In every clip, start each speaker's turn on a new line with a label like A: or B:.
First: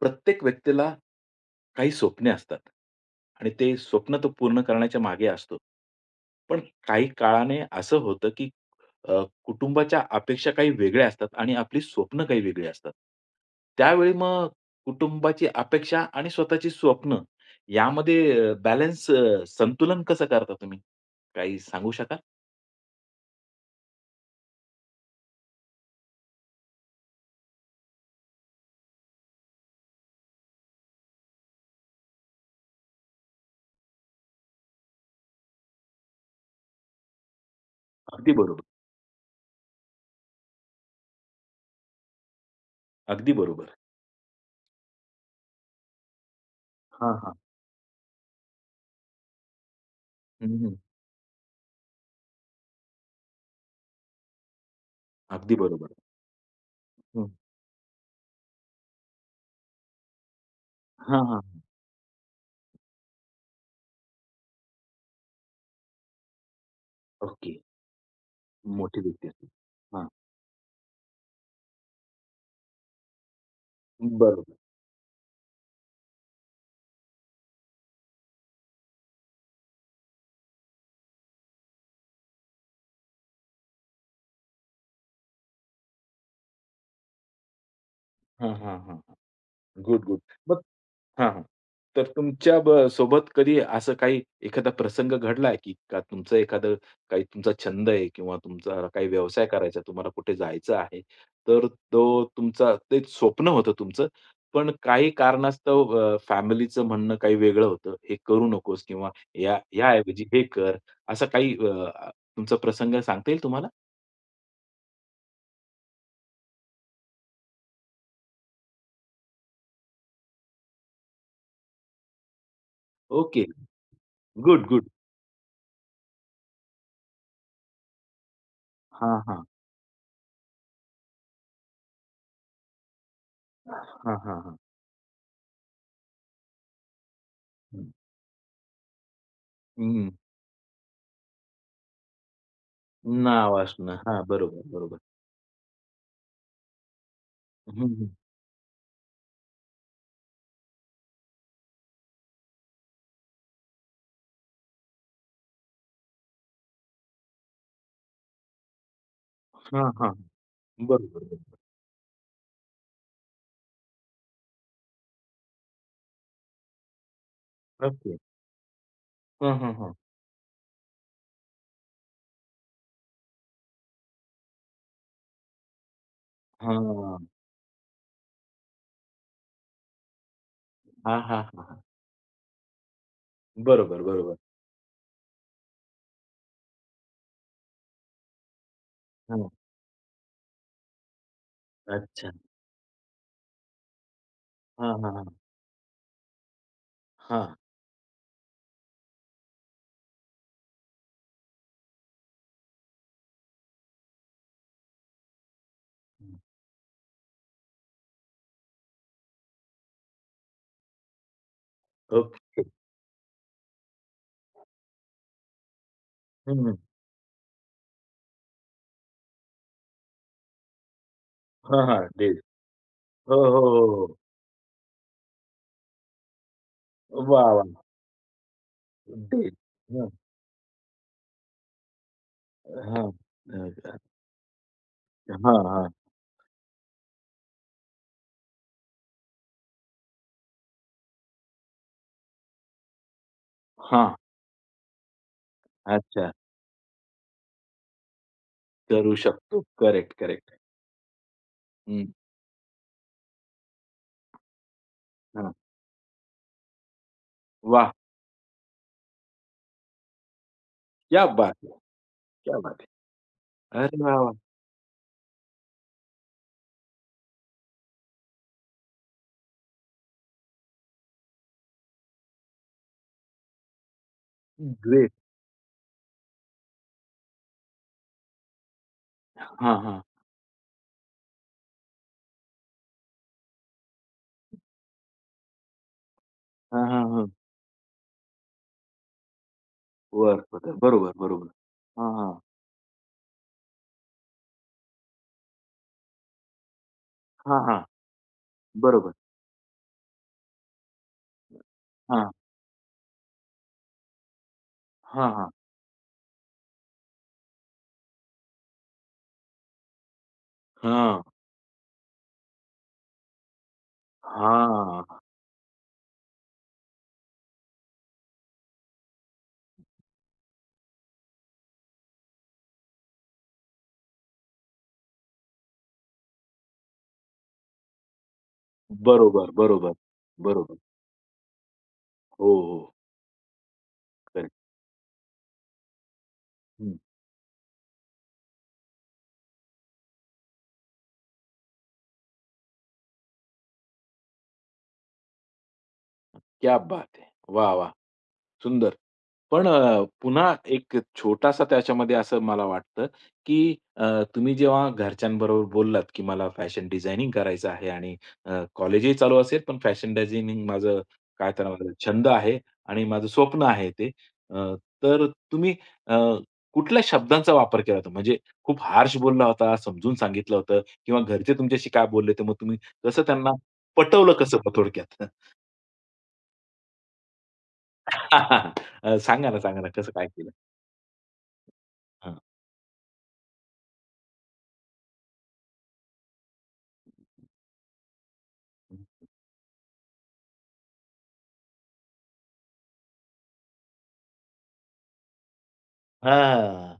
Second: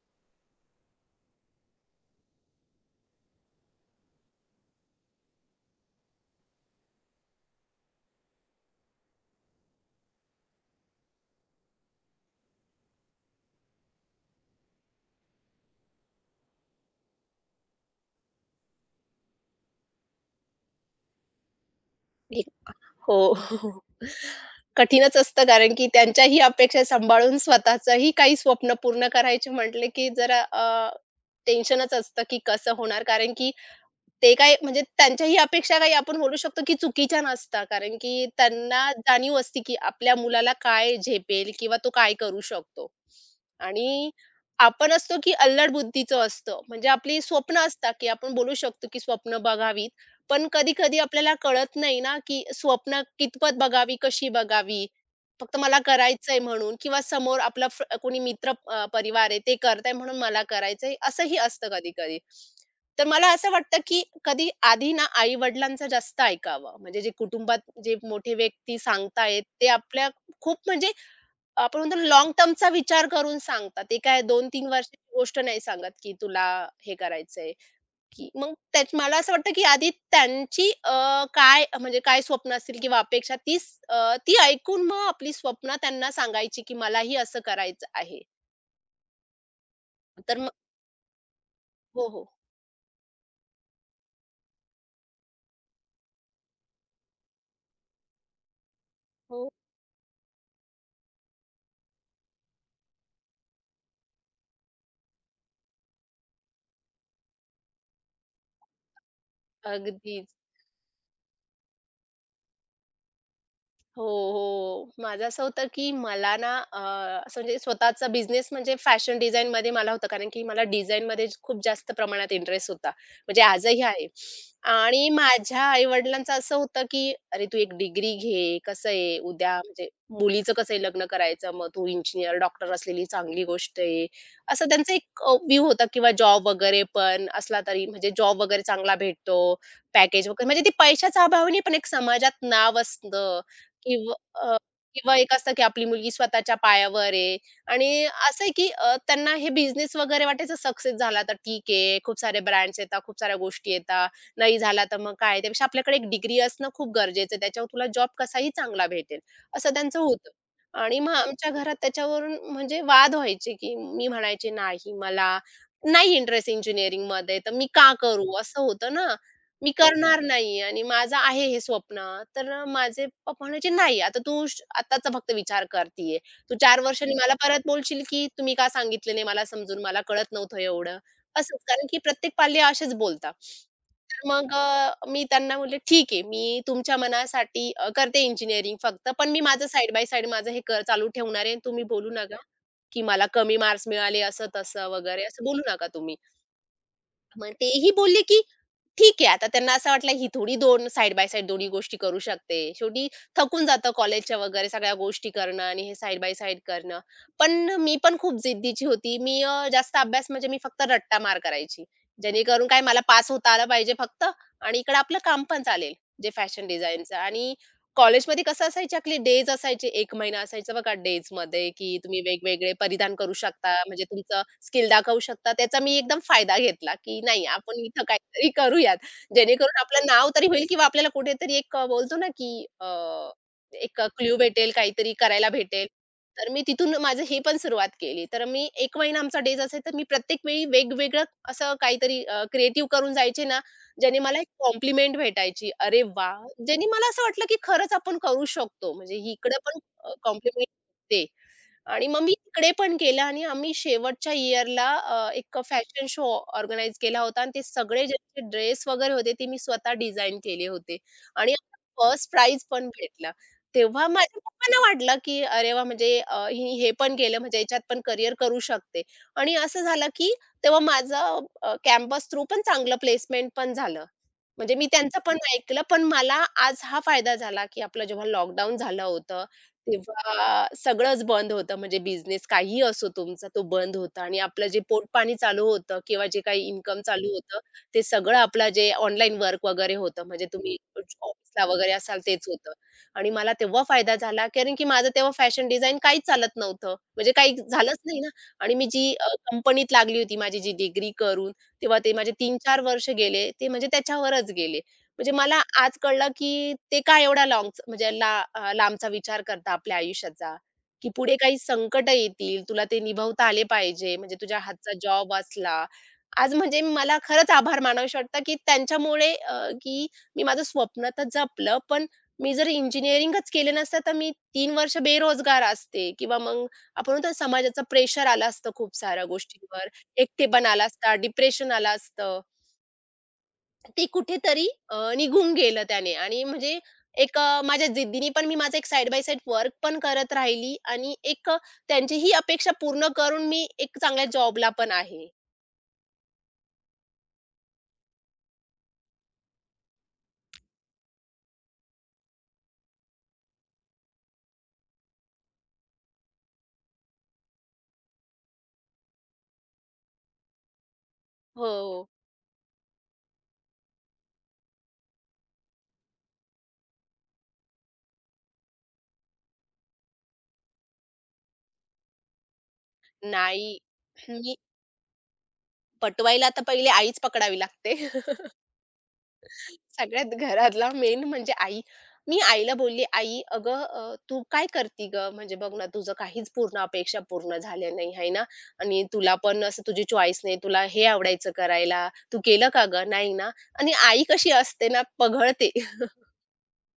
A: प्रत्येक व्यक्तीला काही स्वप्ने असतात आणि ते स्वप्न तो पूर्ण करण्याच्या मागे असतो. पण काही काळाने असं होतं, की कुटुंबाच्या अपेक्षा काही वेगळ्या असतात आणि आपली स्वप्न काही वेगळी असतात. त्यावेळी मग कुटुंबाची अपेक्षा आणि स्वतःची स्वप्न यामध्ये बॅलन्स संतुलन कसं करता तुम्ही? काही सांगू शकाल?
B: एक हो. कठीणच असतं कारण की त्यांच्याही अपेक्षा सांभाळून स्वतःचंही काही स्वप्न पूर्ण करायचे म्हटले, की जरा टेन्शनच असतं, की कसं होणार कारण की ते काय म्हणजे त्यांच्याही अपेक्षा काही आपण बोलू शकतो, की चुकीच्या नसतात. कारण की
A: अगदी बरोबर.
B: त्यांना जाणीव असते, की आपल्या मुलाला काय झेपेल किंवा तो काय करू शकतो.
A: अगदी बरोबर.
B: आणि आपण असतो, की अल्लड बुद्धीचं असतं. म्हणजे
A: हां,
B: आपली
A: हां.
B: स्वप्न असतात, की आपण बोलू शकतो, की स्वप्न बघावीत. पण
A: हं, हं.
B: कधी-कधी आपल्याला कळत नाही ना, की स्वप्न कितपत बघावी, कशी बघावी.
A: अगदी
B: फक्त मला
A: बरोबर.
B: करायचंय म्हणून किंवा
A: हं.
B: समोर आपला कोणी मित्र परिवार आहे, ते करताय म्हणून मला करायचंय,
A: हां,
B: असंही
A: हां.
B: असतं कधी-कधी. तर मला असं वाटतं, की कधी आधी ना आई-वडिलांचं जास्त ऐकावं. म्हणजे जे
A: ओके.
B: कुटुंबात जे मोठे व्यक्ती
A: मोठी व्यक्ती
B: सांगतायत,
A: असते.
B: ते आपल्या खूप म्हणजे आपण म्हणतो लाँग टर्मचा विचार करून सांगतात. ते काय
A: बरोबर.
B: 2-3 वर्षाची गोष्ट नाही सांगत, की तुला हे करायचंय, की मग त्यात मला असं वाटतं, की आधी त्यांची काय म्हणजे काय स्वप्न असतील किंवा अपेक्षा ती ऐकून मग आपली स्वप्न त्यांना सांगायची, की मलाही असं करायचं आहे.
A: हां, हां, हां, हां. Good, good.
B: तर मग
A: मग हां, हां. तर
B: हो.
A: तुमच्या ब सोबत कधी असं काही एखादा प्रसंग घडलाय, की का तुमचं एखादं काही तुमचा छंद आहे किंवा तुमचा काही व्यवसाय
B: हो,
A: करायचा, तुम्हाला कुठे जायचं आहे, तर तो तुमचा ते स्वप्न होतं तुमचं, पण काही कारणास्तव फॅमिलीचं म्हणणं काही वेगळं होतं, "हे करू नकोस" किंवा "या याऐवजी
B: अगदीच.
A: हे कर." असा काही तुमचा प्रसंग सांगता येईल तुम्हाला?
B: हो. माझं असं होतं, की मला ना असं म्हणजे स्वतःचा बिझनेस म्हणजे फॅशन डिझाइनमध्ये मला होतं. कारण की मला डिझाइनमध्ये खूप जास्त प्रमाणात इंटरेस्ट होता. म्हणजे
A: ओके.
B: आजही आहे.
A: Good, good.
B: आणि माझ्या आई-वडिलांचं असं होतं, की "अरे, तू एक डिग्री घे. कसं आहे,
A: हां, हां.
B: उद्या म्हणजे मुलीचं कसं आहे लग्न करायचं, मग तू इंजिनिअर, डॉक्टर असलेली चांगली गोष्ट
A: हां,
B: आहे."
A: हां, हां.
B: असं त्यांचा एक व्ह्यू होता किंवा जॉब वगैरे पण असला तरी
A: हं.
B: म्हणजे जॉब वगैरे चांगला भेटतो,
A: हं.
B: पॅकेज वगैरे म्हणजे ते पैशाच्या अभावाने पण एक समाजात नाव असतं.
A: नाव असणं.
B: किंवा
A: हां,
B: अ,
A: बरोबर, बरोबर.
B: किंवा एक असतं की आपली मुलगी स्वतःच्या पायावर आहे
A: हं,
B: आणि
A: हं.
B: असं आहे की त्यांना हे बिझनेस वगैरे वाटायचं सक्सेस झाला तर ठीक आहे. खूप सारे ब्रँड्स येतात, खूप साऱ्या गोष्टी येतात. नाही झाला तर मग काय? त्यापेक्षा आपल्याकडे एक डिग्री असणं खूप गरजेचं आहे. त्याच्यावर तुला जॉब कसाही चांगला भेटेल, असं
A: हां,
B: त्यांचं
A: हां.
B: होतं. आणि मग
A: बरोबर,
B: आमच्या
A: बरोबर.
B: घरात त्याच्यावरून म्हणजे वाद व्हायचे की मी म्हणायचे, "नाही, मला नाही इंटरेस्ट इंजिनिअरिंगमध्ये, तर मी का
A: ओके.
B: करू?" असं होतं ना.
A: हां,
B: मी
A: हां, हां.
B: करणार नाही आणि माझं आहे हे स्वप्न. तर माझे पप्पा म्हणायचे, "नाही, आता तू आत्ताचा फक्त विचार करती आहे. तू 4 वर्षांनी
A: हां.
B: मला परत बोलशील, की तुम्ही का सांगितलं नाही मला समजून? मला कळत नव्हतं एवढं."
A: हां, हां,
B: असंच,
A: हां, हां.
B: कारण की प्रत्येक पाल्य असेच बोलतात.
A: बरोबर,
B: तर
A: बरोबर.
B: मग मी त्यांना म्हटले, "ठीक आहे, मी तुमच्या मनासाठी करते इंजिनिअरिंग फक्त, पण मी
A: हां.
B: माझं साइड बाय साइड माझं हे कर चालू ठेवणार आहे. तुम्ही बोलू
A: अच्छा.
B: नका, की मला कमी मार्क्स मिळाले, असं-तसं
A: हां, हां,
B: वगैरे
A: हां.
B: असं बोलू नका तुम्ही." मग
A: हां.
B: तेही बोलले, की ठीक आहे. आता त्यांना असं वाटलं, ही थोडी दोन साइड बाय साइड दोन्ही गोष्टी करू शकते. शेवटी थकून जातं कॉलेजच्या वगैरे सगळ्या गोष्टी करणं आणि हे साइड बाय
A: हं.
B: साइड करणं. पण मी पण खूप जिद्दीची होती. मी जास्त अभ्यास म्हणजे मी फक्त रट्टा मार करायची.
A: ओके.
B: जेणेकरून काय मला पास होता आलं पाहिजे फक्त आणि इकडं आपलं काम पण चालेल, जे
A: हं,
B: फॅशन
A: हं.
B: डिझाइनचं आणि कॉलेजमध्ये कसं असायचे आपले डेज असायचे. 1 महिना असायचा बघा डेजमध्ये,
A: हां,
B: की
A: हां.
B: तुम्ही
A: डेज.
B: वेगवेगळे परिधान करू
A: हो, हो,
B: शकता.
A: हो,
B: म्हणजे
A: हो.
B: तुमचं स्किल दाखवू शकता. त्याचा मी एकदम फायदा घेतला, की नाही
A: वाह, वाह!
B: आपण इथं काहीतरी करूयात.
A: डेज.
B: जेणेकरून आपलं
A: हं.
B: नाव तरी होईल किंवा आपल्याला कुठेतरी एक बोलतो ना, की
A: हां. अ,
B: एक क्लू भेटेल, काहीतरी करायला
A: हां,
B: भेटेल.
A: हां.
B: तर मी तिथून माझं हे पण सुरुवात केली. तर मी 1 महिना आमचा डेज असायचा. मी प्रत्येक वेळी वेगवेगळं असं काहीतरी क्रिएटिव्ह करून जायचे ना,
A: हां.
B: ज्याने मला एक कॉम्प्लिमेंट भेटायची. अरे
A: अच्छा.
B: वा, ज्याने मला असं वाटलं, की खरंच आपण करू शकतो.
A: करू
B: म्हणजे इकडे
A: शकतो.
B: पण
A: करेक्ट, करेक्ट.
B: कॉम्प्लिमेंट भेटते. आणि
A: हं.
B: मग मी तिकडे पण केलं आणि आम्ही शेवटच्या इयरला
A: हां.
B: एक फॅशन शो ऑर्गनाइज केला होता आणि ते
A: वाह!
B: सगळे ज्यांचे ड्रेस वगैरे होते ते मी स्वतः डिझाइन केले होते
A: क्या
B: आणि
A: बात है!
B: फर्स्ट
A: क्या
B: प्राइज
A: बात है!
B: पण भेटला.
A: अरे
B: तेव्हा
A: वाह, वाह!
B: माझ्या पप्पांना वाटलं, की अरे वाह! म्हणजे हिने हे पण केलं म्हणजे याच्यात पण करियर करू शकते. आणि असं झालं, की तेव्हा माझं कॅम्पस थ्रू पण चांगलं प्लेसमेंट पण झालं. म्हणजे मी
A: ग्रेट.
B: त्यांचं पण ऐकलं, पण मला आज हा फायदा झाला, की आपलं जेव्हा लॉकडाऊन झालं होतं,
A: हां, हां.
B: तेव्हा सगळंच बंद होतं. म्हणजे बिझनेस काही असो तुमचा, तो बंद होता आणि आपलं जे पोटपाणी चालू होतं किंवा जे काही
A: हां,
B: इन्कम
A: हां, हां.
B: चालू होतं, ते सगळं आपलं जे ऑनलाईन वर्क वगैरे होतं,
A: वर
B: म्हणजे तुम्ही
A: पठार. बरोबर, बरोबर.
B: ऑफिसला वगैरे
A: हां,
B: असाल
A: हां.
B: तेच होतं. आणि मला तेव्हा फायदा झाला, कारण की माझं तेव्हा फॅशन डिझाइन काहीच चालत नव्हतं. म्हणजे काही
A: हां, हां.
B: झालंच नाही ना. आणि मी जी
A: बरोबर.
B: कंपनीत लागली होती माझी जी डिग्री करून, तेव्हा ते
A: हां,
B: माझे तीन-चार वर्ष गेले, ते म्हणजे त्याच्यावरच गेले. म्हणजे
A: हां, हां.
B: मला आज कळलं, की ते काय एवढा लाँगच म्हणजे लांबचा विचार करता आपल्या आयुष्याचा, की
A: हां,
B: पुढे काही संकटं येतील, तुला ते निभवता आले पाहिजे. म्हणजे तुझ्या हातचा
A: हां.
B: जॉब वाचला. आज म्हणजे मला खरंच आभार मानावेसे वाटतात, की त्यांच्यामुळे अ, की मी माझं स्वप्न तर जपलं, पण मी जर इंजिनिअरिंगच केले नसतं, तर मी 3 वर्ष बेरोजगार असते किंवा मग आपण म्हणतो ना, समाजाचं प्रेशर आलं असतं खूप साऱ्या
A: बरोबर,
B: गोष्टींवर,
A: बरोबर,
B: एकटेपणा
A: बरोबर.
B: आला असता, डिप्रेशन आलं असतं.
A: हो, हो.
B: ते
A: करेक्ट.
B: कुठेतरी निघून गेलं त्याने आणि म्हणजे एक माझ्या जिद्दीने पण मी माझा एक साइड बाय साइड वर्क पण करत राहिली आणि एक त्यांची ही अपेक्षा पूर्ण करून मी एक चांगल्या जॉबला पण आहे.
A: क्या बात है! वाह, वाह! सुंदर. पण पुन्हा एक छोटासा त्याच्यामध्ये असं मला वाटतं, की तुम्ही जेव्हा घरच्यांबरोबर बोललात, की मला फॅशन डिझायनिंग करायचं आहे आणि कॉलेजही चालू असेल, पण फॅशन डिझायनिंग माझं काय त्याला म्हणतात
B: हो.
A: छंद आहे आणि माझं स्वप्न आहे ते. अ, तर तुम्ही अ, कुठल्या शब्दांचा वापर केला होता? म्हणजे खूप हार्श बोलला होता, समजून सांगितलं होतं किंवा घरचे तुमच्याशी काय बोलले होते, मग तुम्ही कसं त्यांना
B: नाही,
A: पटवलं
B: मी
A: कसं थोडक्यात?
B: पटवायला तर पहिले आईच पकडावी लागते.
A: सांगा ना, सांगा ना कसं काय
B: सगळ्यात
A: केलं?
B: घरातला मेन म्हणजे आई. मी
A: हां.
B: आईला बोलली, "आई, अगं तू काय करती गं? म्हणजे बघ ना, तुझं काहीच पूर्ण अपेक्षा पूर्ण झाल्या नाही, आहे ना? आणि
A: हं.
B: तुला पण असं तुझी चॉईस नाही. तुला हे आवडायचं करायला. तू केलं का गं? नाही ना?" आणि आई कशी असते ना, पघळते.
A: हां.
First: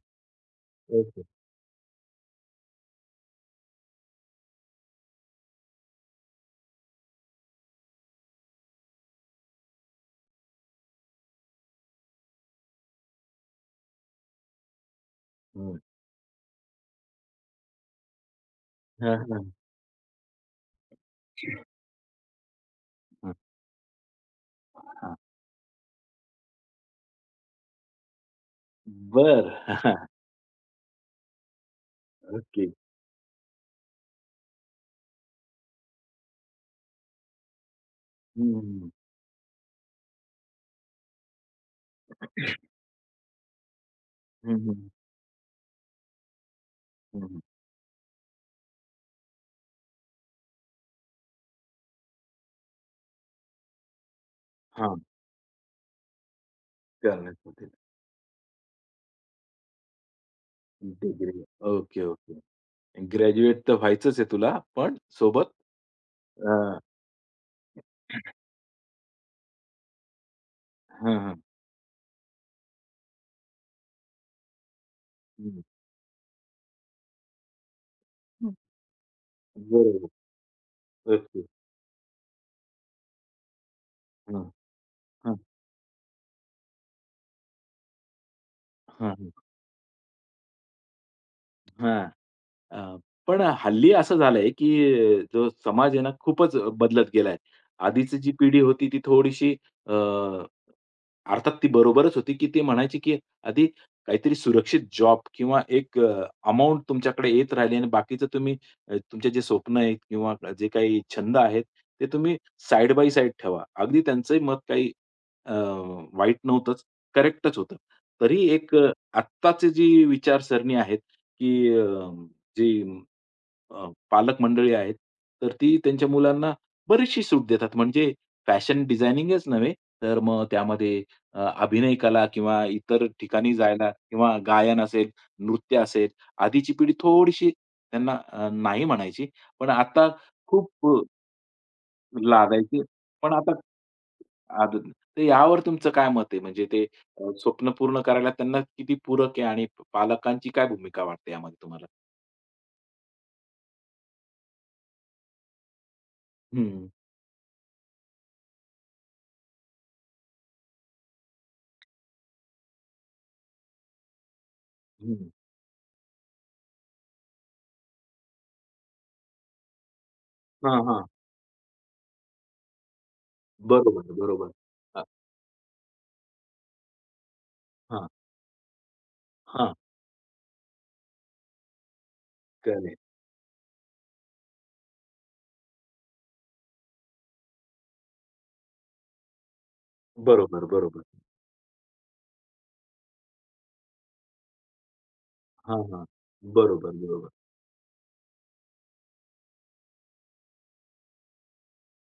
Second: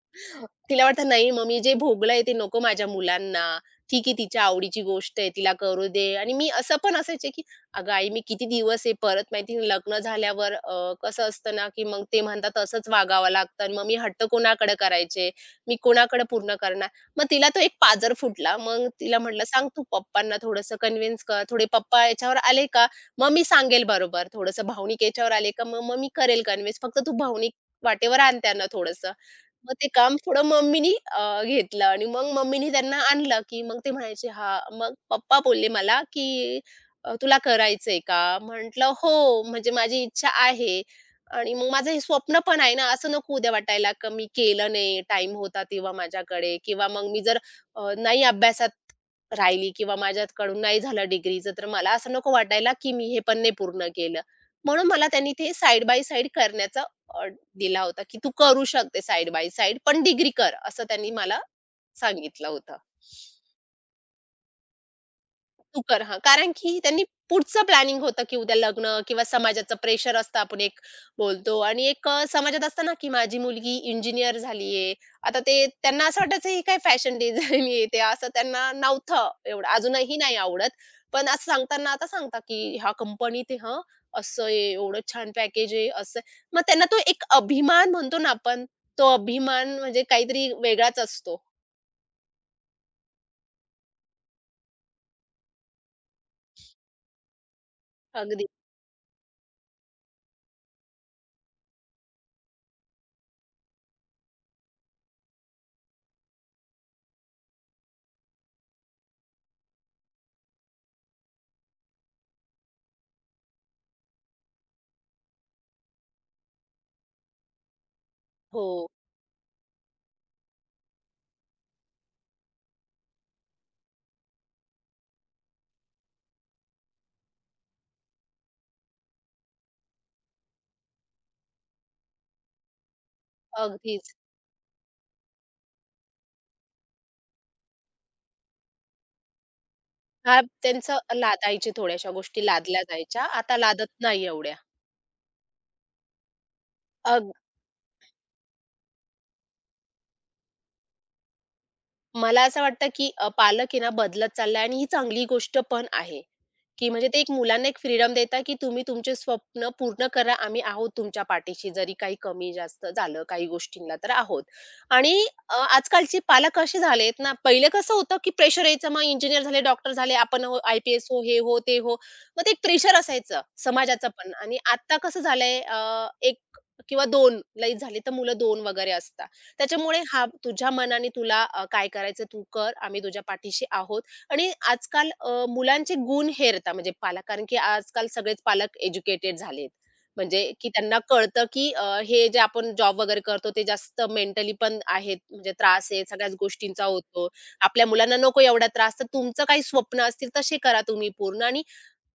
B: तिला वाटतं,
A: ओके.
B: "नाही मग मी जे भोगलंय ते नको माझ्या मुलांना. ठीक आहे तिच्या आवडीची गोष्ट आहे, तिला करू दे." आणि मी असं पण असायचे, की "अगं आई मी किती दिवस आहे." परत माहिती आहे लग्न झाल्यावर कसं असतं ना, की मग ते म्हणतात तसंच वागावं लागतं आणि मग मी हट्ट कोणाकडे करायचे, मी
A: हं.
B: कोणाकडे पूर्ण करणार? मग तिला तो एक पाझर फुटला. मग
A: हां,
B: तिला म्हटलं,
A: हां.
B: "सांग तू पप्पांना थोडंसं कन्विन्स कर. थोडे पप्पा याच्यावर आले का, मग
A: हां,
B: मी सांगेल बरोबर. थोडंसं भावनिक
A: हां.
B: याच्यावर आले का, मग मग मी करेल कन्विन्स. फक्त तू भावनिक वाटेवर आण त्यांना थोडंसं."
A: बरं.
B: मग ते काम थोडं मम्मीनी घेतलं आणि मग
A: ओके.
B: मम्मीनी त्यांना आणलं, की मग ते म्हणायचे हां. मग पप्पा बोलले मला, की तुला करायचंय का?"
A: हं, हं.
B: म्हटलं, "हो, म्हणजे माझी इच्छा आहे आणि मग माझं हे स्वप्न पण आहे ना, असं नको उद्या वाटायला का मी
A: हं,
B: केलं
A: हं.
B: नाही, टाईम होता तेव्हा माझ्याकडे किंवा मग मी
A: हं,
B: जर
A: हं.
B: नाही अभ्यासात राहिली किंवा माझ्याकडून नाही झालं डिग्रीचं, तर मला असं नको वाटायला, की मी हे पण नाही पूर्ण केलं." म्हणून
A: हां.
B: मला त्यांनी ते साइड बाय साइड करण्याचं
A: करण्यात होते.
B: दिला होता, की "तू करू शकते साइड बाय साइड, पण डिग्री कर," असं त्यांनी मला
A: डिग्री. Okay, okay.
B: सांगितलं होतं.
A: ग्रॅज्युएट तर व्हायचंच आहे तुला, पण सोबत
B: तू कर. हां. कारण की
A: अ,
B: त्यांनी पुढचं प्लॅनिंग होतं, की उद्या लग्न किंवा समाजाचं प्रेशर असतं आपण एक
A: हां, हां.
B: बोलतो आणि एक समाजात असतं ना, की माझी मुलगी इंजिनियर झाली आहे. आता ते
A: हं.
B: त्यांना असं वाटायचं ही काय फॅशन डिझाइन येते असं त्यांना नव्हतं एवढं.
A: बरोबर.
B: अजूनही नाही आवडत. पण
A: ओके.
B: असं सांगताना आता सांगतात, की ह्या कंपनीत आहे हं,
A: हां,
B: असं आहे, एवढं छान
A: हां,
B: पॅकेज आहे, असं मग त्यांना तो एक अभिमान म्हणतो ना आपण, तो
A: हां, हां.
B: अभिमान म्हणजे काहीतरी वेगळाच असतो.
A: हां. अ, पण हल्ली असं झालंय, की जो समाज आहे ना खूपच बदलत गेलाय. आधीची जी
B: अगदी.
A: पिढी होती ती थोडीशी अ, अर्थात ती बरोबरच होती, की ते म्हणायची, की आधी काहीतरी सुरक्षित जॉब किंवा एक अमाउंट तुमच्याकडे येत राहिली आणि बाकीचं तुम्ही तुमचे जे स्वप्न आहेत किंवा जे काही छंद आहेत, ते तुम्ही साइड बाय साइड ठेवा. अगदी त्यांचंही मत काही अ, वाईट नव्हतंच, करेक्टच होतं. तरी एक
B: हो.
A: आत्ताची जी विचारसरणी आहे, की जी पालक मंडळी आहेत, तर ती त्यांच्या मुलांना बरीचशी सूट देतात. म्हणजे फॅशन डिझायनिंगच नव्हे, तर मग त्यामध्ये अभिनय कला किंवा इतर ठिकाणी जायला
B: अगदीच.
A: किंवा गायन असेल, नृत्य असेल, आधीची पिढी थोडीशी त्यांना नाही म्हणायची. पण आता
B: हां,
A: खूप
B: त्यांचं लादायचे थोड्याशा गोष्टी लादल्या
A: लागायची.
B: जायच्या.
A: पण आता
B: आता लादत नाही एवढ्या.
A: आद तर यावर तुमचं काय मत आहे? म्हणजे ते
B: अ,
A: स्वप्न पूर्ण करायला त्यांना किती पूरक आहे आणि पालकांची काय भूमिका वाटते यामध्ये तुम्हाला?
B: मला असं वाटतं, की पालक आहे ना बदलत चाललाय आणि ही चांगली गोष्ट पण आहे, की
A: हं.
B: म्हणजे ते एक मुलांना एक फ्रीडम देता की तुम्ही तुमचे स्वप्न पूर्ण करा. आम्ही आहोत तुमच्या पाठीशी. जरी काही कमी-जास्त झालं काही गोष्टींना तर आहोत. आणि
A: हं.
B: आजकालचे पालक असे झालेत ना, पहिले कसं होतं, की प्रेशर यायचं. मग इंजिनिअर झाले, डॉक्टर झाले, आपण हो
A: हां, हां.
B: IPS हो, हे हो, ते हो. मग ते एक प्रेशर असायचं समाजाचं
A: बरोबर,
B: पण
A: बरोबर.
B: आणि आता
A: अ,
B: कसं झालंय 1 किंवा 2 लई झाले
A: हां,
B: तर मुलं 2 वगैरे असतात.
A: हां.
B: त्याच्यामुळे हा तुझ्या मनाने तुला काय करायचं तू कर.
A: करेक्ट.
B: आम्ही तुझ्या पाठीशी आहोत. आणि आजकाल मुलांचे गुण हेरता म्हणजे पालक कारण की आजकाल सगळेच पालक एज्युकेटेड झालेत. म्हणजे
A: बरोबर,
B: की त्यांना
A: बरोबर.
B: कळतं की हे जे आपण जॉब वगैरे करतो ते जास्त मेंटली पण आहेत म्हणजे
A: हां,
B: त्रास आहे
A: हां.
B: सगळ्याच गोष्टींचा
A: बरोबर,
B: होतो.
A: बरोबर.
B: आपल्या मुलांना नको एवढा त्रास तर तुमचं काही स्वप्न असतील तसे करा तुम्ही पूर्ण आणि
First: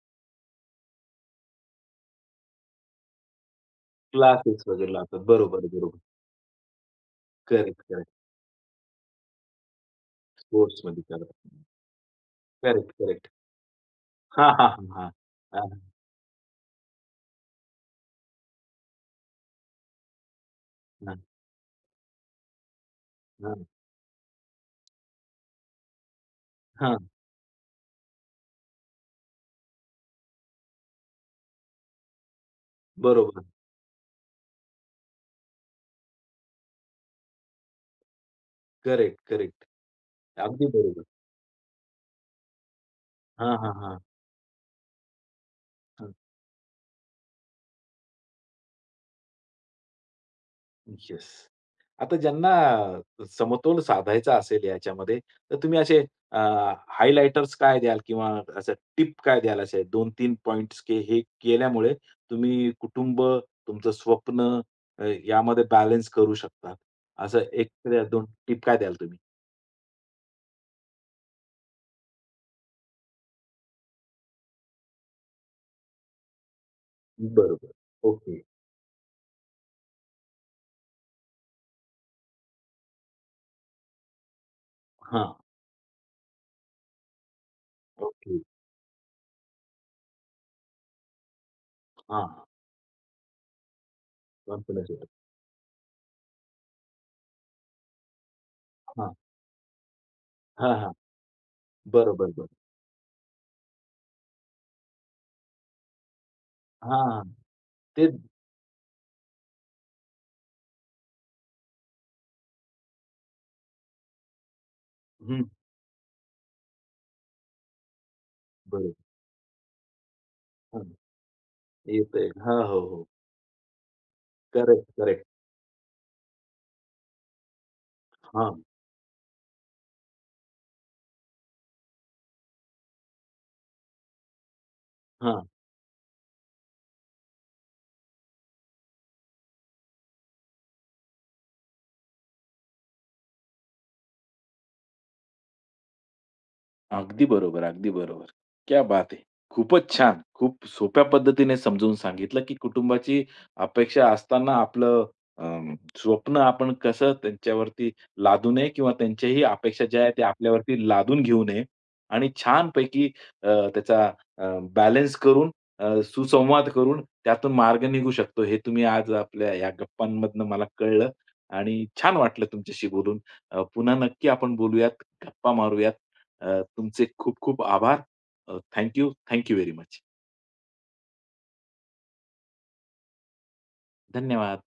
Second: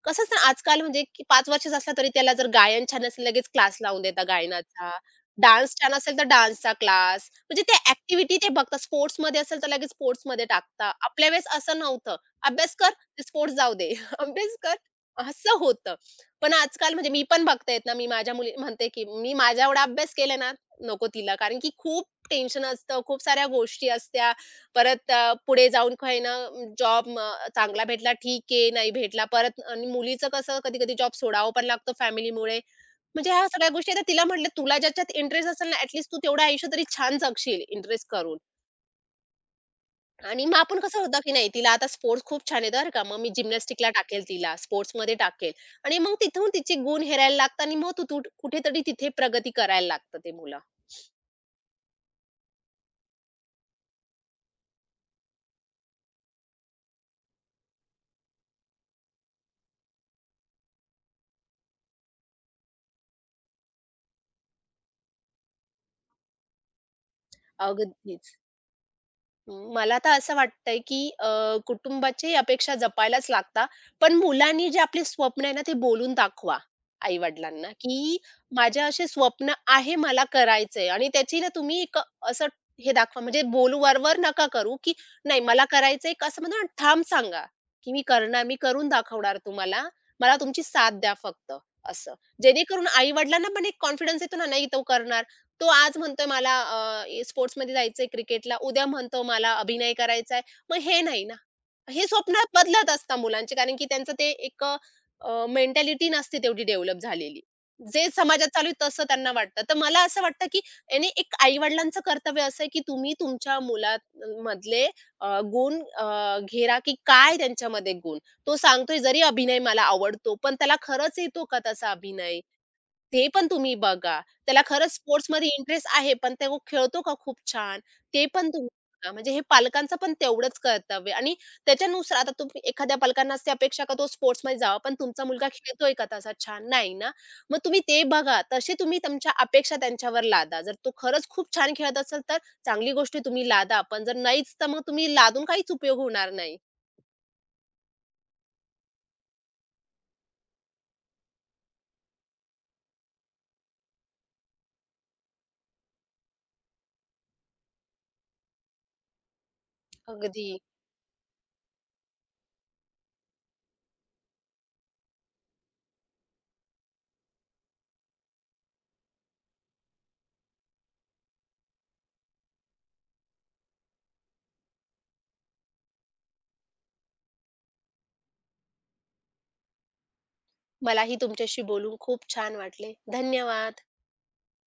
B: कसंच ना आजकाल म्हणजे की 5 वर्षाचा असला तरी त्याला जर गायन छान असेल लगेच क्लास लावून देतात
A: क्लासेस
B: गायनाचा.
A: वगैरे लावतात. बरोबर,
B: डान्स छान
A: बरोबर.
B: असेल तर डान्सचा क्लास. म्हणजे ते
A: करेक्ट, करेक्ट.
B: ॲक्टिव्हिटी ते बघतात. स्पोर्ट्समध्ये असेल तर लगेच स्पोर्ट्समध्ये टाकता.
A: स्पोर्ट्समध्ये
B: आपल्या वेळेस
A: करतात.
B: असं नव्हतं. "अभ्यास कर,
A: करेक्ट,
B: ते
A: करेक्ट.
B: स्पोर्ट्स जाऊ दे.
A: हां,
B: अभ्यास
A: हां,
B: कर."
A: हां,
B: असं
A: हां.
B: होतं. पण आजकाल म्हणजे मी पण बघतायत ना, मी माझ्या मुली म्हणते की मी माझा एवढा अभ्यास केला ना,
A: हां,
B: नको
A: हां,
B: तिला. कारण की खूप टेन्शन असतं, खूप साऱ्या
A: हां,
B: गोष्टी असत्या. परत पुढे जाऊन काही ना जॉब
A: हां.
B: म चांगला भेटला ठीक आहे, नाही भेटला परत आणि मुलीचं कसं कधी-कधी जॉब सोडावा पण लागतो फॅमिलीमुळे. म्हणजे
A: बरोबर.
B: ह्या सगळ्या गोष्टी आता तिला म्हटलं, "तुला ज्याच्यात इंटरेस्ट असेल ना, ॲटलीस्ट तू तेवढं आयुष्य तरी छान जगशील इंटरेस्ट करून."
A: Correct, correct.
B: आणि मग
A: अगदी
B: आपण कसं
A: बरोबर.
B: होतं की नाही तिला आता स्पोर्ट्स खूप छान आहे बरं का, मग मी
A: हां,
B: जिम्नॅस्टिकला
A: हां,
B: टाकेल तिला, स्पोर्ट्समध्ये टाकेल आणि
A: हां.
B: मग तिथून तिचे गुण हेरायला लागतात आणि मग तू तू कुठेतरी तिथे प्रगती करायला लागतं ते मुलं.
A: येस. आता ज्यांना समतोल साधायचा असेल याच्यामध्ये, तर तुम्ही असे अ, हायलाइटर्स काय द्याल किंवा असं टिप काय द्याल असे 2-3 पॉइंट्स की हे केल्यामुळे तुम्ही कुटुंब, तुमचं स्वप्न यामध्ये बॅलन्स करू शकता. असं 1-2
B: अगदीच.
A: टिप काय द्याल तुम्ही?
B: मला तर असं वाटतंय, की कुटुंबाची अपेक्षा जपायलाच लागतात. पण मुलांनी जे आपले स्वप्न आहे ना, ते बोलून दाखवा आई-वडिलांना,
A: बरोबर.
B: की
A: ओके.
B: माझे असे स्वप्न आहे, मला करायचंय आणि त्याची ना तुम्ही एक असं हे दाखवा, म्हणजे बोल वर नका करू, की
A: हां.
B: नाही मला करायचंय, एक असं म्हणतो ना, ठाम सांगा, की मी
A: ओके.
B: करणार, मी करून दाखवणार तुम्हाला. मला तुमची साथ द्या फक्त, असं.
A: हां,
B: जेणेकरून आई-वडिलांना पण एक कॉन्फिडन्स येतो ना, नाही तो
A: कॉन्फिडन्स येतो.
B: करणार. तो आज म्हणतोय मला स्पोर्ट्समध्ये जायचंय क्रिकेटला, उद्या
A: हां.
B: म्हणतो मला अभिनय करायचाय.
A: हां,
B: मग
A: हां.
B: हे नाही ना. हे
A: बरोबर,
B: स्वप्न
A: बरोबर.
B: बदलत असतात मुलांचे कारण की त्यांचं ते एक मेंटॅलिटी नसते तेवढी डेव्हलप
A: हां.
B: झालेली.
A: ते
B: जे समाजात चालू आहे तसं त्यांना वाटतं. तर मला असं वाटतं की याने एक आई-वडिलांचं कर्तव्य असं आहे की तुम्ही तुमच्या मुला मधले
A: हं.
B: गुण घेरा की काय त्यांच्यामध्ये गुण? तो
A: बरोबर.
B: सांगतोय जरी अभिनय मला आवडतो, पण त्याला
A: हां.
B: खरंच येतो का तसा
A: येतंय.
B: अभिनय?
A: हां. हो, हो.
B: ते पण तुम्ही बघा. त्याला
A: करेक्ट,
B: खरंच
A: करेक्ट.
B: स्पोर्ट्समध्ये इंटरेस्ट आहे, पण तो खेळतो का खूप छान? ते पण
A: हां,
B: तुम्ही बघा. म्हणजे हे पालकांचं पण तेवढंच कर्तव्य आणि त्याच्यानुसार आता तुम्ही एखाद्या पालकांना असते अपेक्षा का तो स्पोर्ट्समध्ये जावा, पण तुमचा
A: हां.
B: मुलगा खेळतोय का तसा छान? नाही ना. मग तुम्ही ते बघा. तसे तुम्ही तुमच्या अपेक्षा त्यांच्यावर लादा. जर तो खरंच खूप छान खेळत असेल, तर चांगली गोष्ट आहे तुम्ही लादा. पण जर नाहीच, तर मग तुम्ही लादून काहीच उपयोग होणार नाही.
A: अगदी बरोबर, अगदी बरोबर. क्या बात है! खूपच छान. खूप सोप्या पद्धतीने समजून सांगितलं, की कुटुंबाची अपेक्षा असताना आपलं अं, स्वप्न आपण कसं त्यांच्यावरती लादू नये किंवा त्यांच्याही अपेक्षा ज्या आहेत त्या
B: अगदी.
A: आपल्यावरती लादून घेऊ नये आणि छानपैकी अ, त्याचा बॅलन्स करून सुसंवाद करून त्यातून मार्ग निघू शकतो. हे तुम्ही आज आपल्या या गप्पांमधनं मला कळलं आणि छान वाटलं तुमच्याशी बोलून. पुन्हा नक्की आपण बोलूयात, गप्पा मारूयात. तुमचे खूप खूप आभार. Thank you. Very much.
B: मलाही तुमच्याशी बोलून खूप छान वाटले. धन्यवाद.
A: धन्यवाद.